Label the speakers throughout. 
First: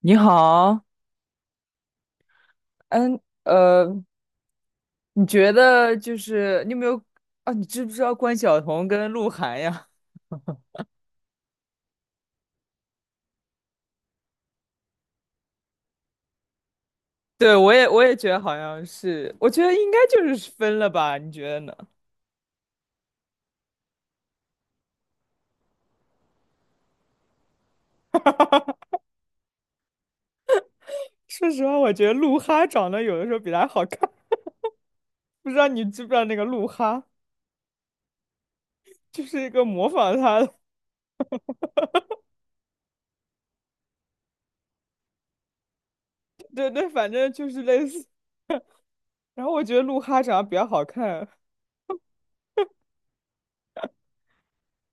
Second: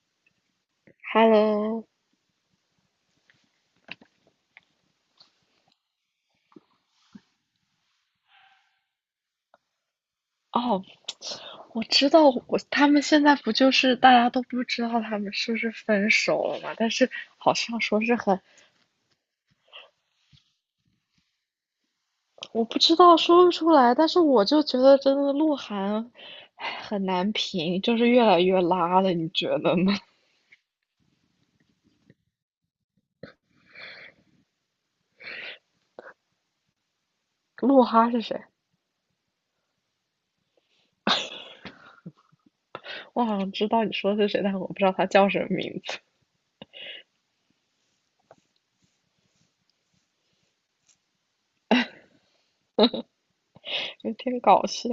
Speaker 1: 你好。
Speaker 2: Hello，
Speaker 1: 嗯，呃，你觉得就是你有没有啊？你知不知道关晓彤跟鹿晗呀？
Speaker 2: 哦，我知道，他们现在不就是大家都不知道他们是不是分手了嘛？但是
Speaker 1: 对，
Speaker 2: 好
Speaker 1: 我
Speaker 2: 像
Speaker 1: 也我
Speaker 2: 说
Speaker 1: 也
Speaker 2: 是
Speaker 1: 觉得
Speaker 2: 很，
Speaker 1: 好像是，我觉得应该就是分了吧？你觉得呢？
Speaker 2: 我不知道说不出来，但是我就觉得真的鹿晗，唉，很难评，就是越来越拉了，你觉得呢？
Speaker 1: 说实话，我觉得鹿哈长得有的时候比他好看。不知道你知不知道那个鹿哈，
Speaker 2: 鹿哈是谁？
Speaker 1: 就是一个模仿他的。
Speaker 2: 我好像知道你说的是谁，但我不知道他叫什么名字，
Speaker 1: 对对，反正就是类似。然后我觉得鹿哈长得比较好看。
Speaker 2: 有点搞笑。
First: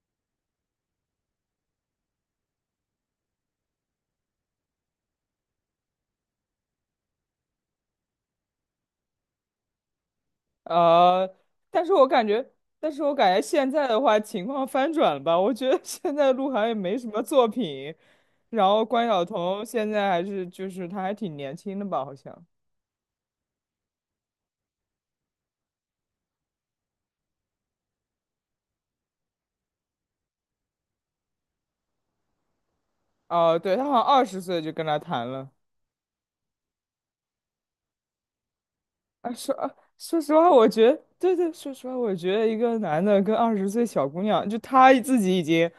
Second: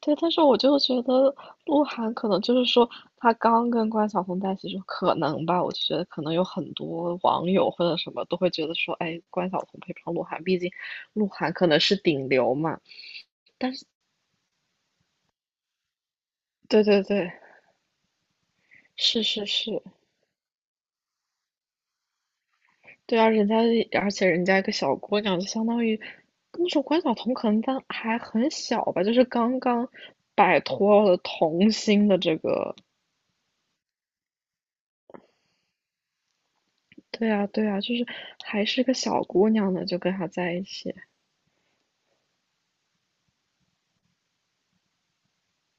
Speaker 2: 对，但是我就觉得鹿晗可能就是说，他刚跟关晓彤在一起就可能吧，我就觉得可能有很多网友或者什么都会觉得说，哎，关晓彤配不上鹿晗，毕竟鹿
Speaker 1: 呃，
Speaker 2: 晗可能
Speaker 1: 但是
Speaker 2: 是
Speaker 1: 我感
Speaker 2: 顶
Speaker 1: 觉，
Speaker 2: 流嘛。
Speaker 1: 但是我感觉现在的话情况翻转了吧？我觉得现在鹿晗也
Speaker 2: 对
Speaker 1: 没
Speaker 2: 对
Speaker 1: 什么
Speaker 2: 对，
Speaker 1: 作品，然后关
Speaker 2: 是
Speaker 1: 晓
Speaker 2: 是
Speaker 1: 彤
Speaker 2: 是，
Speaker 1: 现在还是就是她还挺年轻的吧？好像，
Speaker 2: 对啊，而且人家一个小姑娘，就相当于那时候关晓彤可能当还很小吧，就是刚刚摆脱了童星的这个，
Speaker 1: 哦、对，她好像二十岁就跟他谈了。
Speaker 2: 对啊对啊，就是还是个小
Speaker 1: 啊，
Speaker 2: 姑
Speaker 1: 说
Speaker 2: 娘
Speaker 1: 啊
Speaker 2: 呢，就跟
Speaker 1: 说
Speaker 2: 他
Speaker 1: 实话，
Speaker 2: 在一
Speaker 1: 我觉
Speaker 2: 起。
Speaker 1: 得，对对，说实话，我觉得一个男的跟二十岁小姑娘，就他自己已经，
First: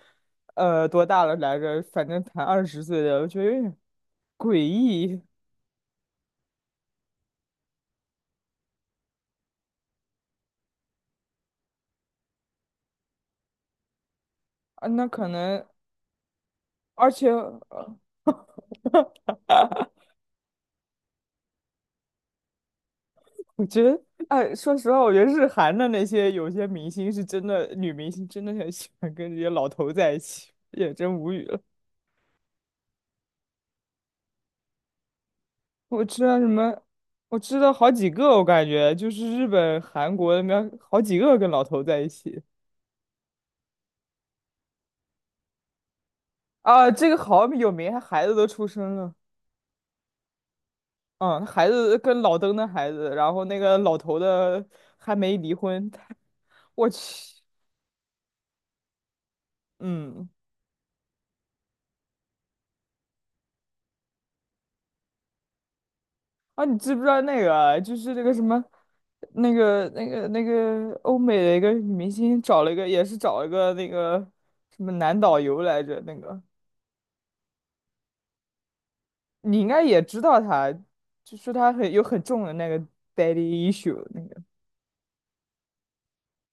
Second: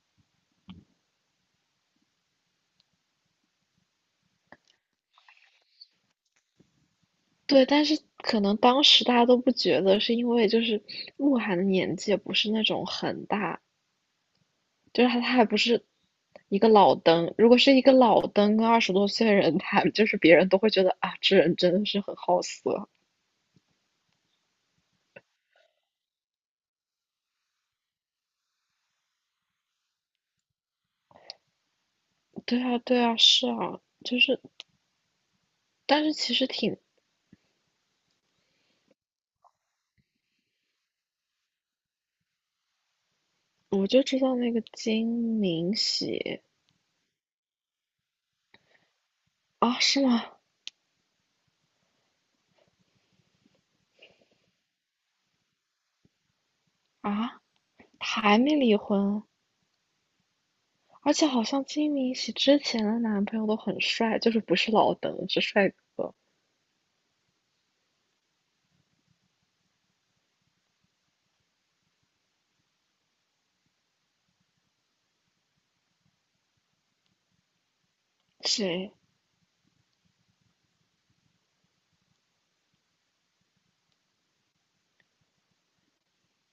Speaker 1: 多大了来着？反正谈二十岁的，我觉得有点诡异
Speaker 2: 对，但是可能当时大家都不觉得，是因为就是鹿晗的年纪也不是那种很大，
Speaker 1: 啊。
Speaker 2: 就
Speaker 1: 那
Speaker 2: 是他
Speaker 1: 可
Speaker 2: 他还不
Speaker 1: 能，
Speaker 2: 是一个老
Speaker 1: 而且。
Speaker 2: 登。如果是一个老登跟二十多岁的人谈，就是别人都会觉得啊，这人真的是很好色。
Speaker 1: 我觉得，哎，说实话，我觉得日韩的那些有些明星是真的，女明星真的很喜欢跟这些老头在一起，也真无语了。
Speaker 2: 对啊，对啊，是啊。但
Speaker 1: 我
Speaker 2: 是
Speaker 1: 知
Speaker 2: 其
Speaker 1: 道什
Speaker 2: 实挺，
Speaker 1: 么，我知道好几个，我感觉就是日本、韩国那边好几个跟老头在一起
Speaker 2: 我就知道那个金明喜
Speaker 1: 啊。这个好有名，他孩子都出生了。
Speaker 2: 啊，是吗？
Speaker 1: 嗯，孩子跟老登的孩子，然后那个老头的还没离婚，他我去。
Speaker 2: 啊，他还没离婚，
Speaker 1: 嗯，
Speaker 2: 而且好像金明喜之前的男朋友都很帅，就是不是老登，是帅哥。
Speaker 1: 啊，你知不知道那个啊就是那个什么，那个欧美的一个女明星找了一个，也是找了一个那个什么男导游来着。那个
Speaker 2: 谁？
Speaker 1: 你应该也知道他，就说他很有很重的那个 daddy issue 那个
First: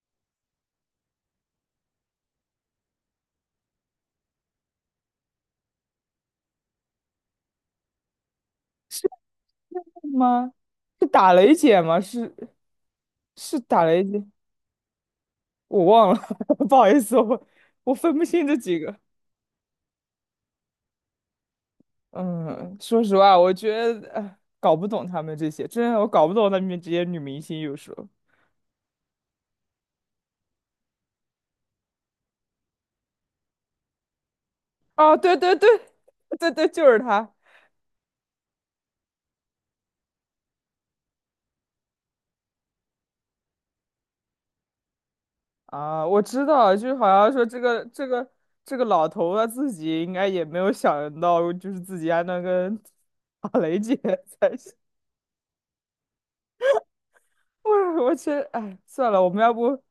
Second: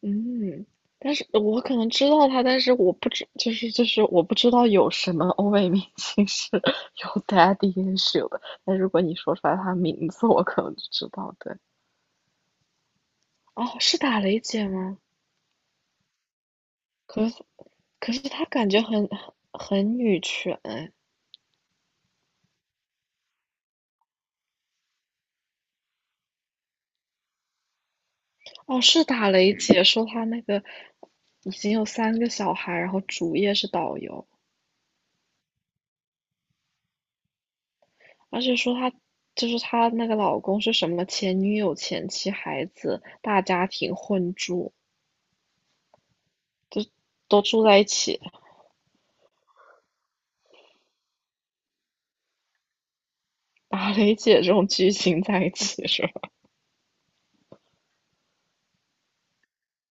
Speaker 2: 嗯，但是我可能知道他，但是我不知，就是我不知道有什么欧美明星是 有 daddy issue 的。但如果
Speaker 1: 是
Speaker 2: 你说出来他名字，我
Speaker 1: 吗？
Speaker 2: 可能就
Speaker 1: 是
Speaker 2: 知
Speaker 1: 打
Speaker 2: 道。
Speaker 1: 雷
Speaker 2: 对，
Speaker 1: 姐吗？是是
Speaker 2: 哦，
Speaker 1: 打
Speaker 2: 是
Speaker 1: 雷
Speaker 2: 打
Speaker 1: 姐，
Speaker 2: 雷姐吗？
Speaker 1: 我忘了。不好意思，
Speaker 2: 可是
Speaker 1: 我
Speaker 2: 可
Speaker 1: 分
Speaker 2: 是
Speaker 1: 不
Speaker 2: 她
Speaker 1: 清这
Speaker 2: 感
Speaker 1: 几
Speaker 2: 觉
Speaker 1: 个。
Speaker 2: 很，很女权哎。
Speaker 1: 嗯，说实话，我觉得哎搞不懂他们这些，真的我搞不懂他们这些女明星有时候。
Speaker 2: 哦，是打雷姐说她那个已经有三个小孩，然后主业是导游，
Speaker 1: 哦，对对对，对对，就是他
Speaker 2: 而且说她，就是她那个老公是什么前女友、前妻、孩子、大家庭混住。
Speaker 1: 啊！我知道，就是好像
Speaker 2: 都
Speaker 1: 说这
Speaker 2: 住在
Speaker 1: 个
Speaker 2: 一
Speaker 1: 这
Speaker 2: 起，
Speaker 1: 个这个老头他自己应该也没有想到，就是自己还能跟打 雷
Speaker 2: 打
Speaker 1: 姐
Speaker 2: 雷 姐
Speaker 1: 在
Speaker 2: 这
Speaker 1: 一
Speaker 2: 种
Speaker 1: 起。
Speaker 2: 剧情在一起是吧？
Speaker 1: 我真哎，算了，我们要不我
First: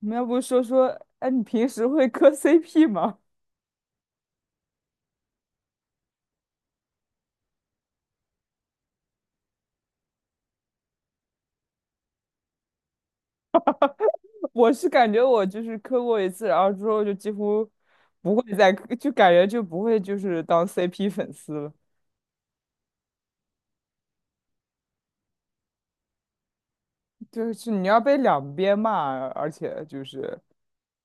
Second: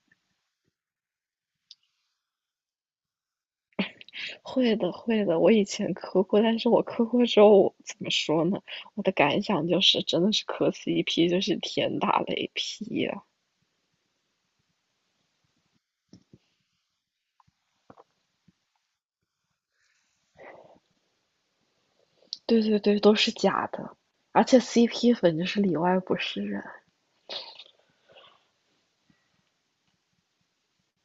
Speaker 1: 们要不说说，哎，你平时会磕 CP 吗？
Speaker 2: 会的，会的。我以前磕过，但是我磕过之后，我怎么说呢？我的感想就是，真的是磕 CP 就是天打雷劈呀、
Speaker 1: 我是感觉我就是磕过一次，然后之后就几乎不会再磕，就感觉就不会就是当 CP 粉丝了。
Speaker 2: 对对对，都是假的，而且 CP 粉就是里外不是人。
Speaker 1: 就是你要被两边骂，而且就是。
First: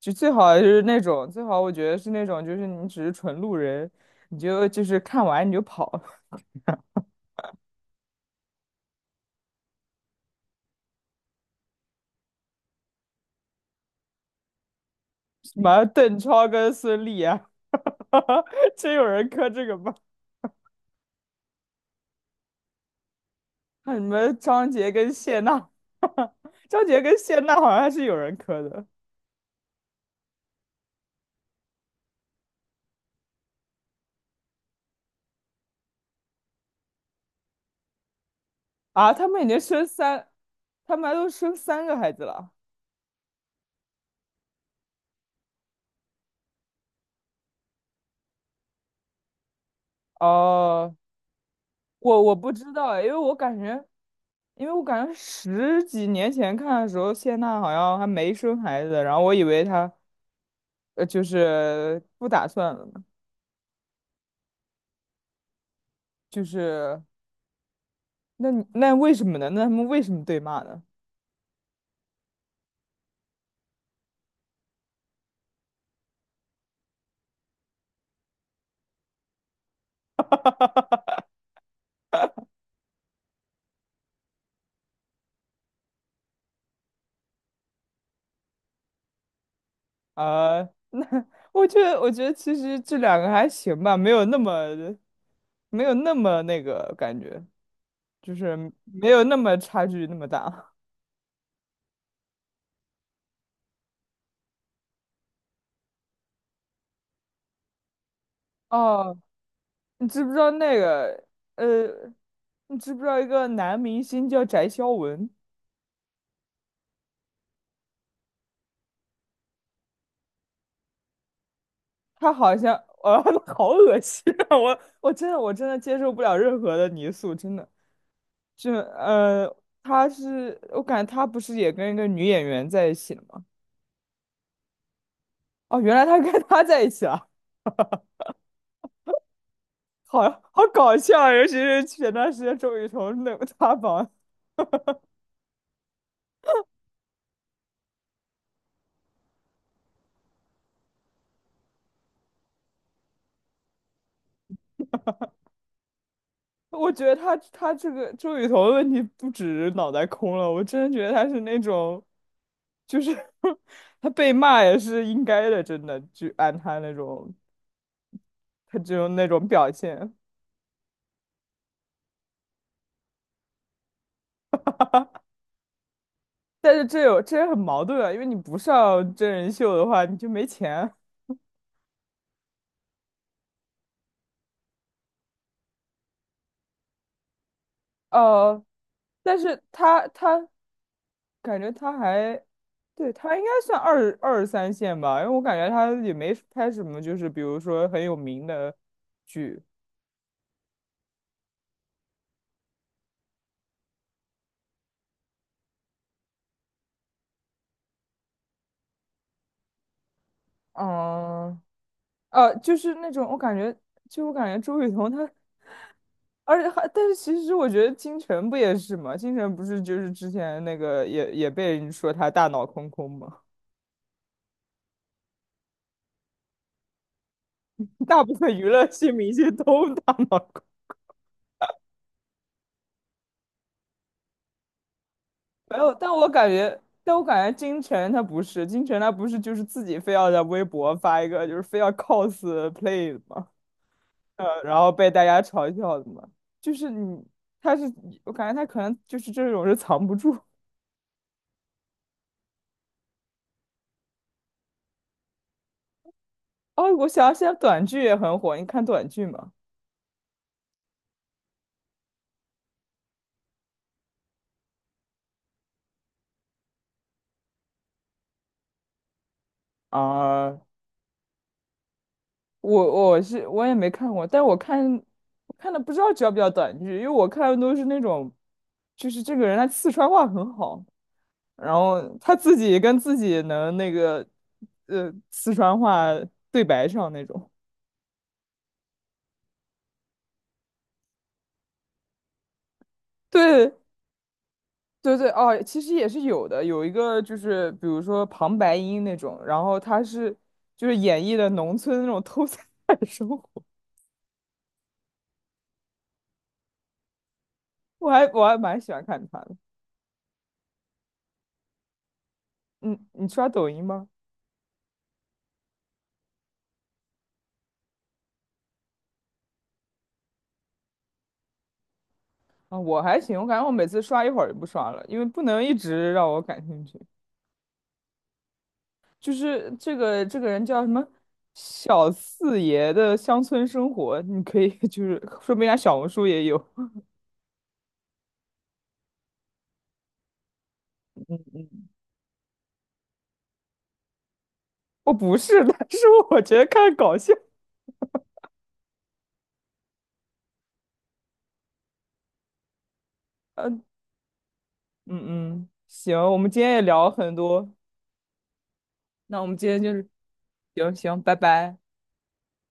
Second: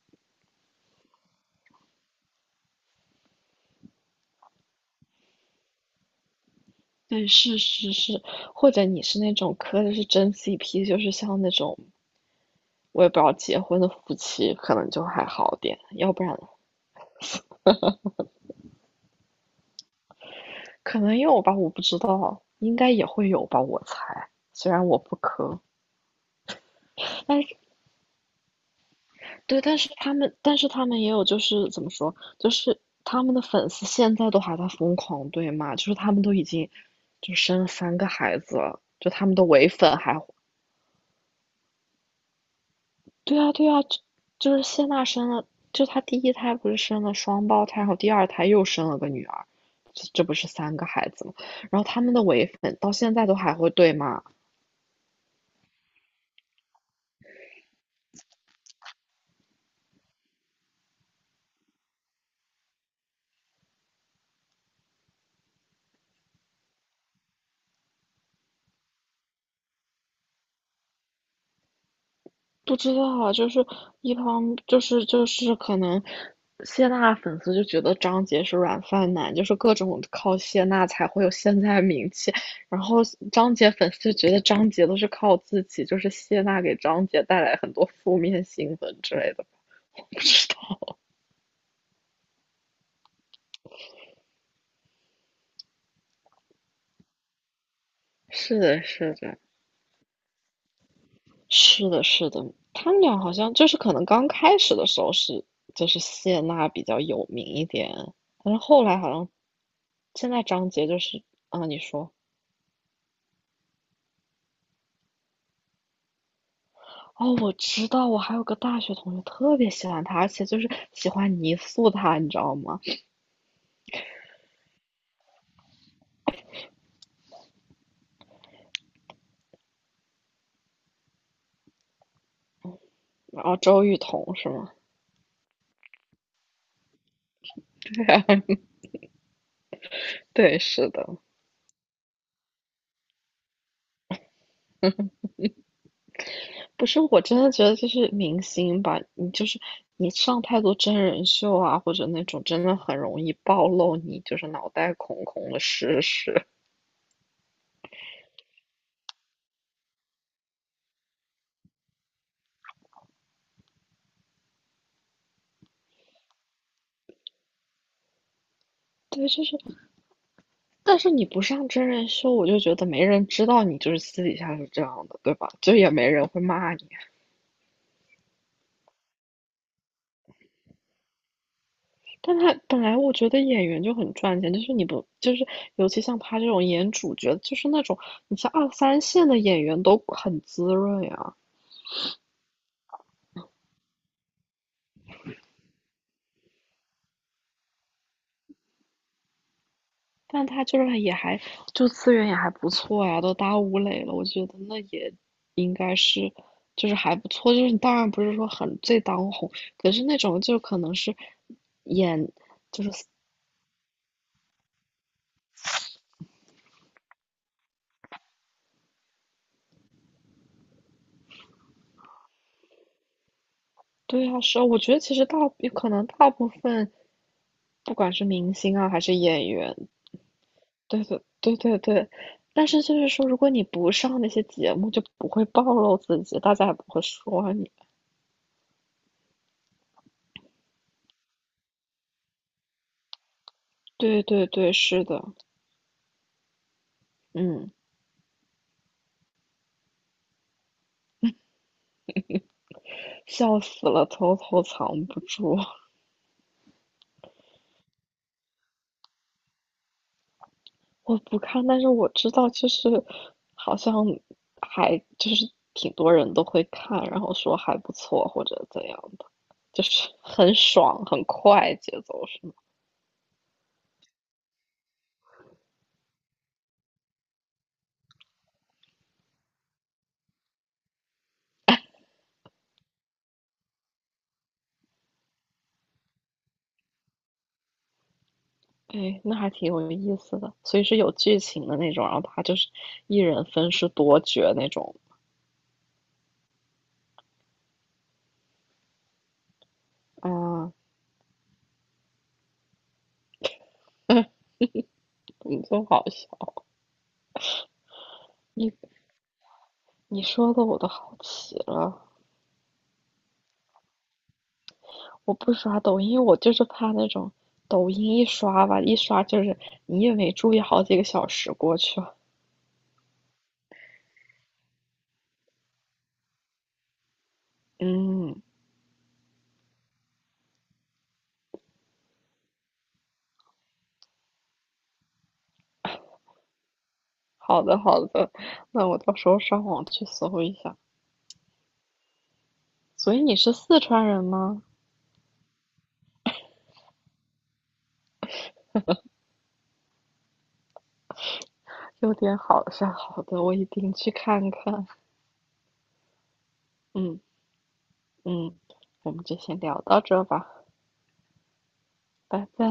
Speaker 1: 就最好就是那种，最好我觉得是那种，就是你只是纯路人，你就就是看完你就跑。
Speaker 2: 对，是是是，或者你是那种磕的是真 CP,就是像那种我也不知道结婚的夫妻，可能就还 好
Speaker 1: 什
Speaker 2: 点，
Speaker 1: 么
Speaker 2: 要
Speaker 1: 邓
Speaker 2: 不然
Speaker 1: 超跟孙俪啊，真有人磕这个吗？
Speaker 2: 可能有吧，我不知道，应该也会有吧，我
Speaker 1: 那你
Speaker 2: 猜。
Speaker 1: 们张
Speaker 2: 虽然
Speaker 1: 杰
Speaker 2: 我
Speaker 1: 跟
Speaker 2: 不
Speaker 1: 谢
Speaker 2: 磕，
Speaker 1: 娜，张杰跟
Speaker 2: 但
Speaker 1: 谢娜
Speaker 2: 是
Speaker 1: 好像还是有人磕的
Speaker 2: 对，但是他们也有，就是怎么说，就是他们的粉丝现在都还在疯狂对骂，就是他们都已经就生了三个孩子了，就
Speaker 1: 啊，
Speaker 2: 他
Speaker 1: 他
Speaker 2: 们
Speaker 1: 们
Speaker 2: 的
Speaker 1: 已经
Speaker 2: 唯
Speaker 1: 生
Speaker 2: 粉还，
Speaker 1: 三，他们还都生三个孩子了。
Speaker 2: 对啊，对啊，就，就是谢娜生了，就她第一胎不是生了双胞胎，然后第二胎又生了个女儿，这不是三个
Speaker 1: 哦，
Speaker 2: 孩子吗？然后他们
Speaker 1: 我
Speaker 2: 的
Speaker 1: 我
Speaker 2: 唯
Speaker 1: 不知
Speaker 2: 粉
Speaker 1: 道
Speaker 2: 到
Speaker 1: 哎，因
Speaker 2: 现
Speaker 1: 为
Speaker 2: 在
Speaker 1: 我
Speaker 2: 都还
Speaker 1: 感
Speaker 2: 会
Speaker 1: 觉，
Speaker 2: 对骂。
Speaker 1: 因为我感觉十几年前看的时候，谢娜好像还没生孩子，然后我以为她。就是不打算了呢就是那你那为什么呢？那他们为什么对骂呢？
Speaker 2: 不知道啊，就是一方就是可能谢娜粉丝就觉得张杰是软饭男，就是各种靠谢娜才会有现在名气，然后张杰粉丝就觉得张杰都是靠自己，就是谢娜给张杰带来很多负面新闻之类的，不知
Speaker 1: 啊，
Speaker 2: 道。
Speaker 1: 那 我觉得，我觉得其实这两个还行吧，没有那么没有那么那个感觉，就是
Speaker 2: 是的，
Speaker 1: 没
Speaker 2: 是
Speaker 1: 有那
Speaker 2: 的，
Speaker 1: 么差距那么大。
Speaker 2: 是的，是的，他们俩好像就是可能刚开始的时候是，就是谢娜比较有名一点，但是 后来好
Speaker 1: 哦，
Speaker 2: 像
Speaker 1: 你知不
Speaker 2: 现
Speaker 1: 知
Speaker 2: 在
Speaker 1: 道
Speaker 2: 张
Speaker 1: 那
Speaker 2: 杰就是，
Speaker 1: 个
Speaker 2: 啊，你
Speaker 1: 呃，
Speaker 2: 说。
Speaker 1: 你知不知道一个男明星叫翟潇闻？
Speaker 2: 哦，我知道，我还有个大学同学特别喜欢他，而且就是喜欢泥塑他，你
Speaker 1: 他
Speaker 2: 知
Speaker 1: 好
Speaker 2: 道
Speaker 1: 像，
Speaker 2: 吗？
Speaker 1: 呃，好恶心啊！我我真的我真的接受不了任何的泥塑，真的。就呃，他是我感觉他不是也跟一个女演员在一起了
Speaker 2: 然
Speaker 1: 吗？
Speaker 2: 后周雨彤是吗？
Speaker 1: 哦，原来他跟他在一起了，好
Speaker 2: 对，
Speaker 1: 好
Speaker 2: 是
Speaker 1: 搞
Speaker 2: 的，
Speaker 1: 笑啊，尤其是前段时间周雨彤那个塌房。
Speaker 2: 不是，我真的觉得就是明星吧，你就是你上太多真人秀啊，或者那种真的很容易暴露你就是脑袋空空的事实。
Speaker 1: 我觉得他这个周雨彤的问题不止脑袋空了，我真的觉得他是那种就是 他被骂也是应该的，真的，就按他那种他这 种那
Speaker 2: 对，就
Speaker 1: 种
Speaker 2: 是，
Speaker 1: 表现。
Speaker 2: 但是你不上真人秀，我就觉得没人知道你就是私底下是这样的，对吧？就也没人会骂
Speaker 1: 但是
Speaker 2: 你。
Speaker 1: 这有这也很矛盾啊，因为你不上真人秀的话，你就没钱。
Speaker 2: 但他本来我觉得演员就很赚钱，就是你不就是尤其像他这种演主角，就是那种你像
Speaker 1: 呃，
Speaker 2: 二三线的
Speaker 1: 但
Speaker 2: 演
Speaker 1: 是
Speaker 2: 员都
Speaker 1: 他
Speaker 2: 很
Speaker 1: 他
Speaker 2: 滋润呀，
Speaker 1: 感觉他还，对，他应该算二三线吧，因为我感觉他也没拍什么，就是比如说很有名的剧。
Speaker 2: 但他就是也还就资源也还不错呀，都打吴磊了，我觉得那也应该是就是还不错，就是你当然不是说很最当红，可是那种就可能是
Speaker 1: 嗯，
Speaker 2: 演，
Speaker 1: 就是那种我感觉，就我感觉周雨彤她，而且还，但是其实我觉得金晨不也是吗？金晨不是就是之前那个也被人说她大脑空空吗？
Speaker 2: 对啊，是啊，我觉得其实大，可能大部分不 管
Speaker 1: 大
Speaker 2: 是
Speaker 1: 部
Speaker 2: 明
Speaker 1: 分娱
Speaker 2: 星
Speaker 1: 乐
Speaker 2: 啊还
Speaker 1: 系
Speaker 2: 是
Speaker 1: 明
Speaker 2: 演
Speaker 1: 星
Speaker 2: 员。
Speaker 1: 都大脑空
Speaker 2: 对对对对对，但是就是说，如果你不上那些节目，就不会暴
Speaker 1: 没有，
Speaker 2: 露
Speaker 1: 但
Speaker 2: 自
Speaker 1: 我
Speaker 2: 己，
Speaker 1: 感
Speaker 2: 大家也
Speaker 1: 觉，
Speaker 2: 不会
Speaker 1: 但我感
Speaker 2: 说
Speaker 1: 觉
Speaker 2: 你。
Speaker 1: 金晨她不是，金晨她不是就是自己非要在微博发一个，就是非要 cos play 的嘛。
Speaker 2: 对对对，
Speaker 1: 然后
Speaker 2: 是
Speaker 1: 被大
Speaker 2: 的，
Speaker 1: 家嘲笑的嘛，就是你，
Speaker 2: 嗯，
Speaker 1: 他是，我感觉他可能就是这种是藏不住。
Speaker 2: 笑死了，偷偷藏不住。
Speaker 1: 哦，我想现在短剧也很火，你看短剧吗？
Speaker 2: 我不看，但是我知道，就是好像还就是挺多人都会看，然后说还不错或者怎样的，就是 很
Speaker 1: 啊、
Speaker 2: 爽很快节奏是吗？
Speaker 1: 我也没看过，但我看我看的不知道叫不叫短剧，因为我看的都是那种，就是这个人他四川话很好。然后他自己跟自己能那个，四川话对白上那种。
Speaker 2: 哎，那还挺有意思的，所以是有剧情的那种，然后他就是一人分
Speaker 1: 对
Speaker 2: 饰多角那种。
Speaker 1: 对对，哦，其实也是有的，有一个就是比如说旁白音那种，然后他是
Speaker 2: 啊，
Speaker 1: 就是演绎的农村那种偷菜的生活。
Speaker 2: 你真好笑！
Speaker 1: 我还蛮
Speaker 2: 你
Speaker 1: 喜欢看他的。
Speaker 2: 你说的我都好奇了。
Speaker 1: 嗯，你刷抖音吗？
Speaker 2: 我不刷抖音，我就是怕那种抖音一刷吧，一刷就是你也没注意，好几个小时过去了。
Speaker 1: 啊，我还行，我感觉我每次刷一会儿就不刷了，因为不能一直让我感兴趣。
Speaker 2: 嗯，
Speaker 1: 就是这个人叫什么小四爷的乡村生活，你可以 就是说不定人家小红书也有。
Speaker 2: 好的好的，那我到时候上网去搜一下。所以你是四川人吗？
Speaker 1: 哦，不是的，是我觉得看搞笑。
Speaker 2: 有点好像好的，我一
Speaker 1: 嗯
Speaker 2: 定去看看。
Speaker 1: 嗯嗯，行，我们今天也聊了
Speaker 2: 嗯
Speaker 1: 很多，
Speaker 2: 嗯，我们就
Speaker 1: 那我们
Speaker 2: 先
Speaker 1: 今天
Speaker 2: 聊
Speaker 1: 就
Speaker 2: 到
Speaker 1: 是
Speaker 2: 这吧，
Speaker 1: 行行，拜拜。
Speaker 2: 拜拜。